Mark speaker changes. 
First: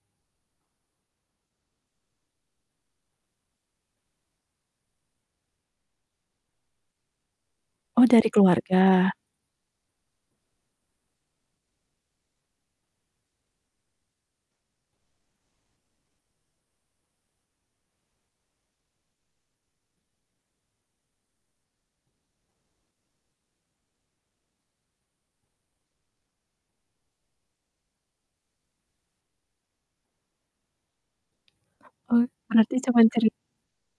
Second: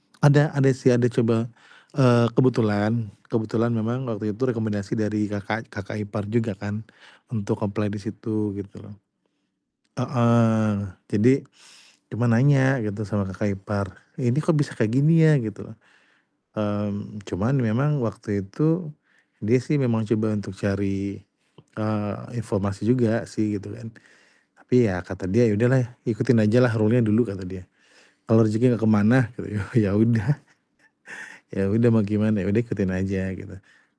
Speaker 1: Ada ada sih, ada coba, eee, kebetulan kebetulan memang waktu itu rekomendasi dari kakak kakak ipar juga kan untuk apply di
Speaker 2: Oh dari
Speaker 1: situ gitu loh.
Speaker 2: keluarga.
Speaker 1: Heeh, jadi, cuma nanya gitu sama kakak ipar, "Ini kok bisa kayak gini ya?" Gitu. Mmm, cuman memang waktu itu dia sih memang coba untuk cari, eee, informasi juga sih gitu kan, tapi ya kata dia, "Ya udahlah ikutin ajalah rule-nya dulu," kata dia, "kalau rezeki gak kemana." E ya ya udah. Ya udah mau
Speaker 2: Oh,
Speaker 1: gimana, ya udah
Speaker 2: berarti
Speaker 1: ikutin
Speaker 2: cuman ceri
Speaker 1: aja gitu.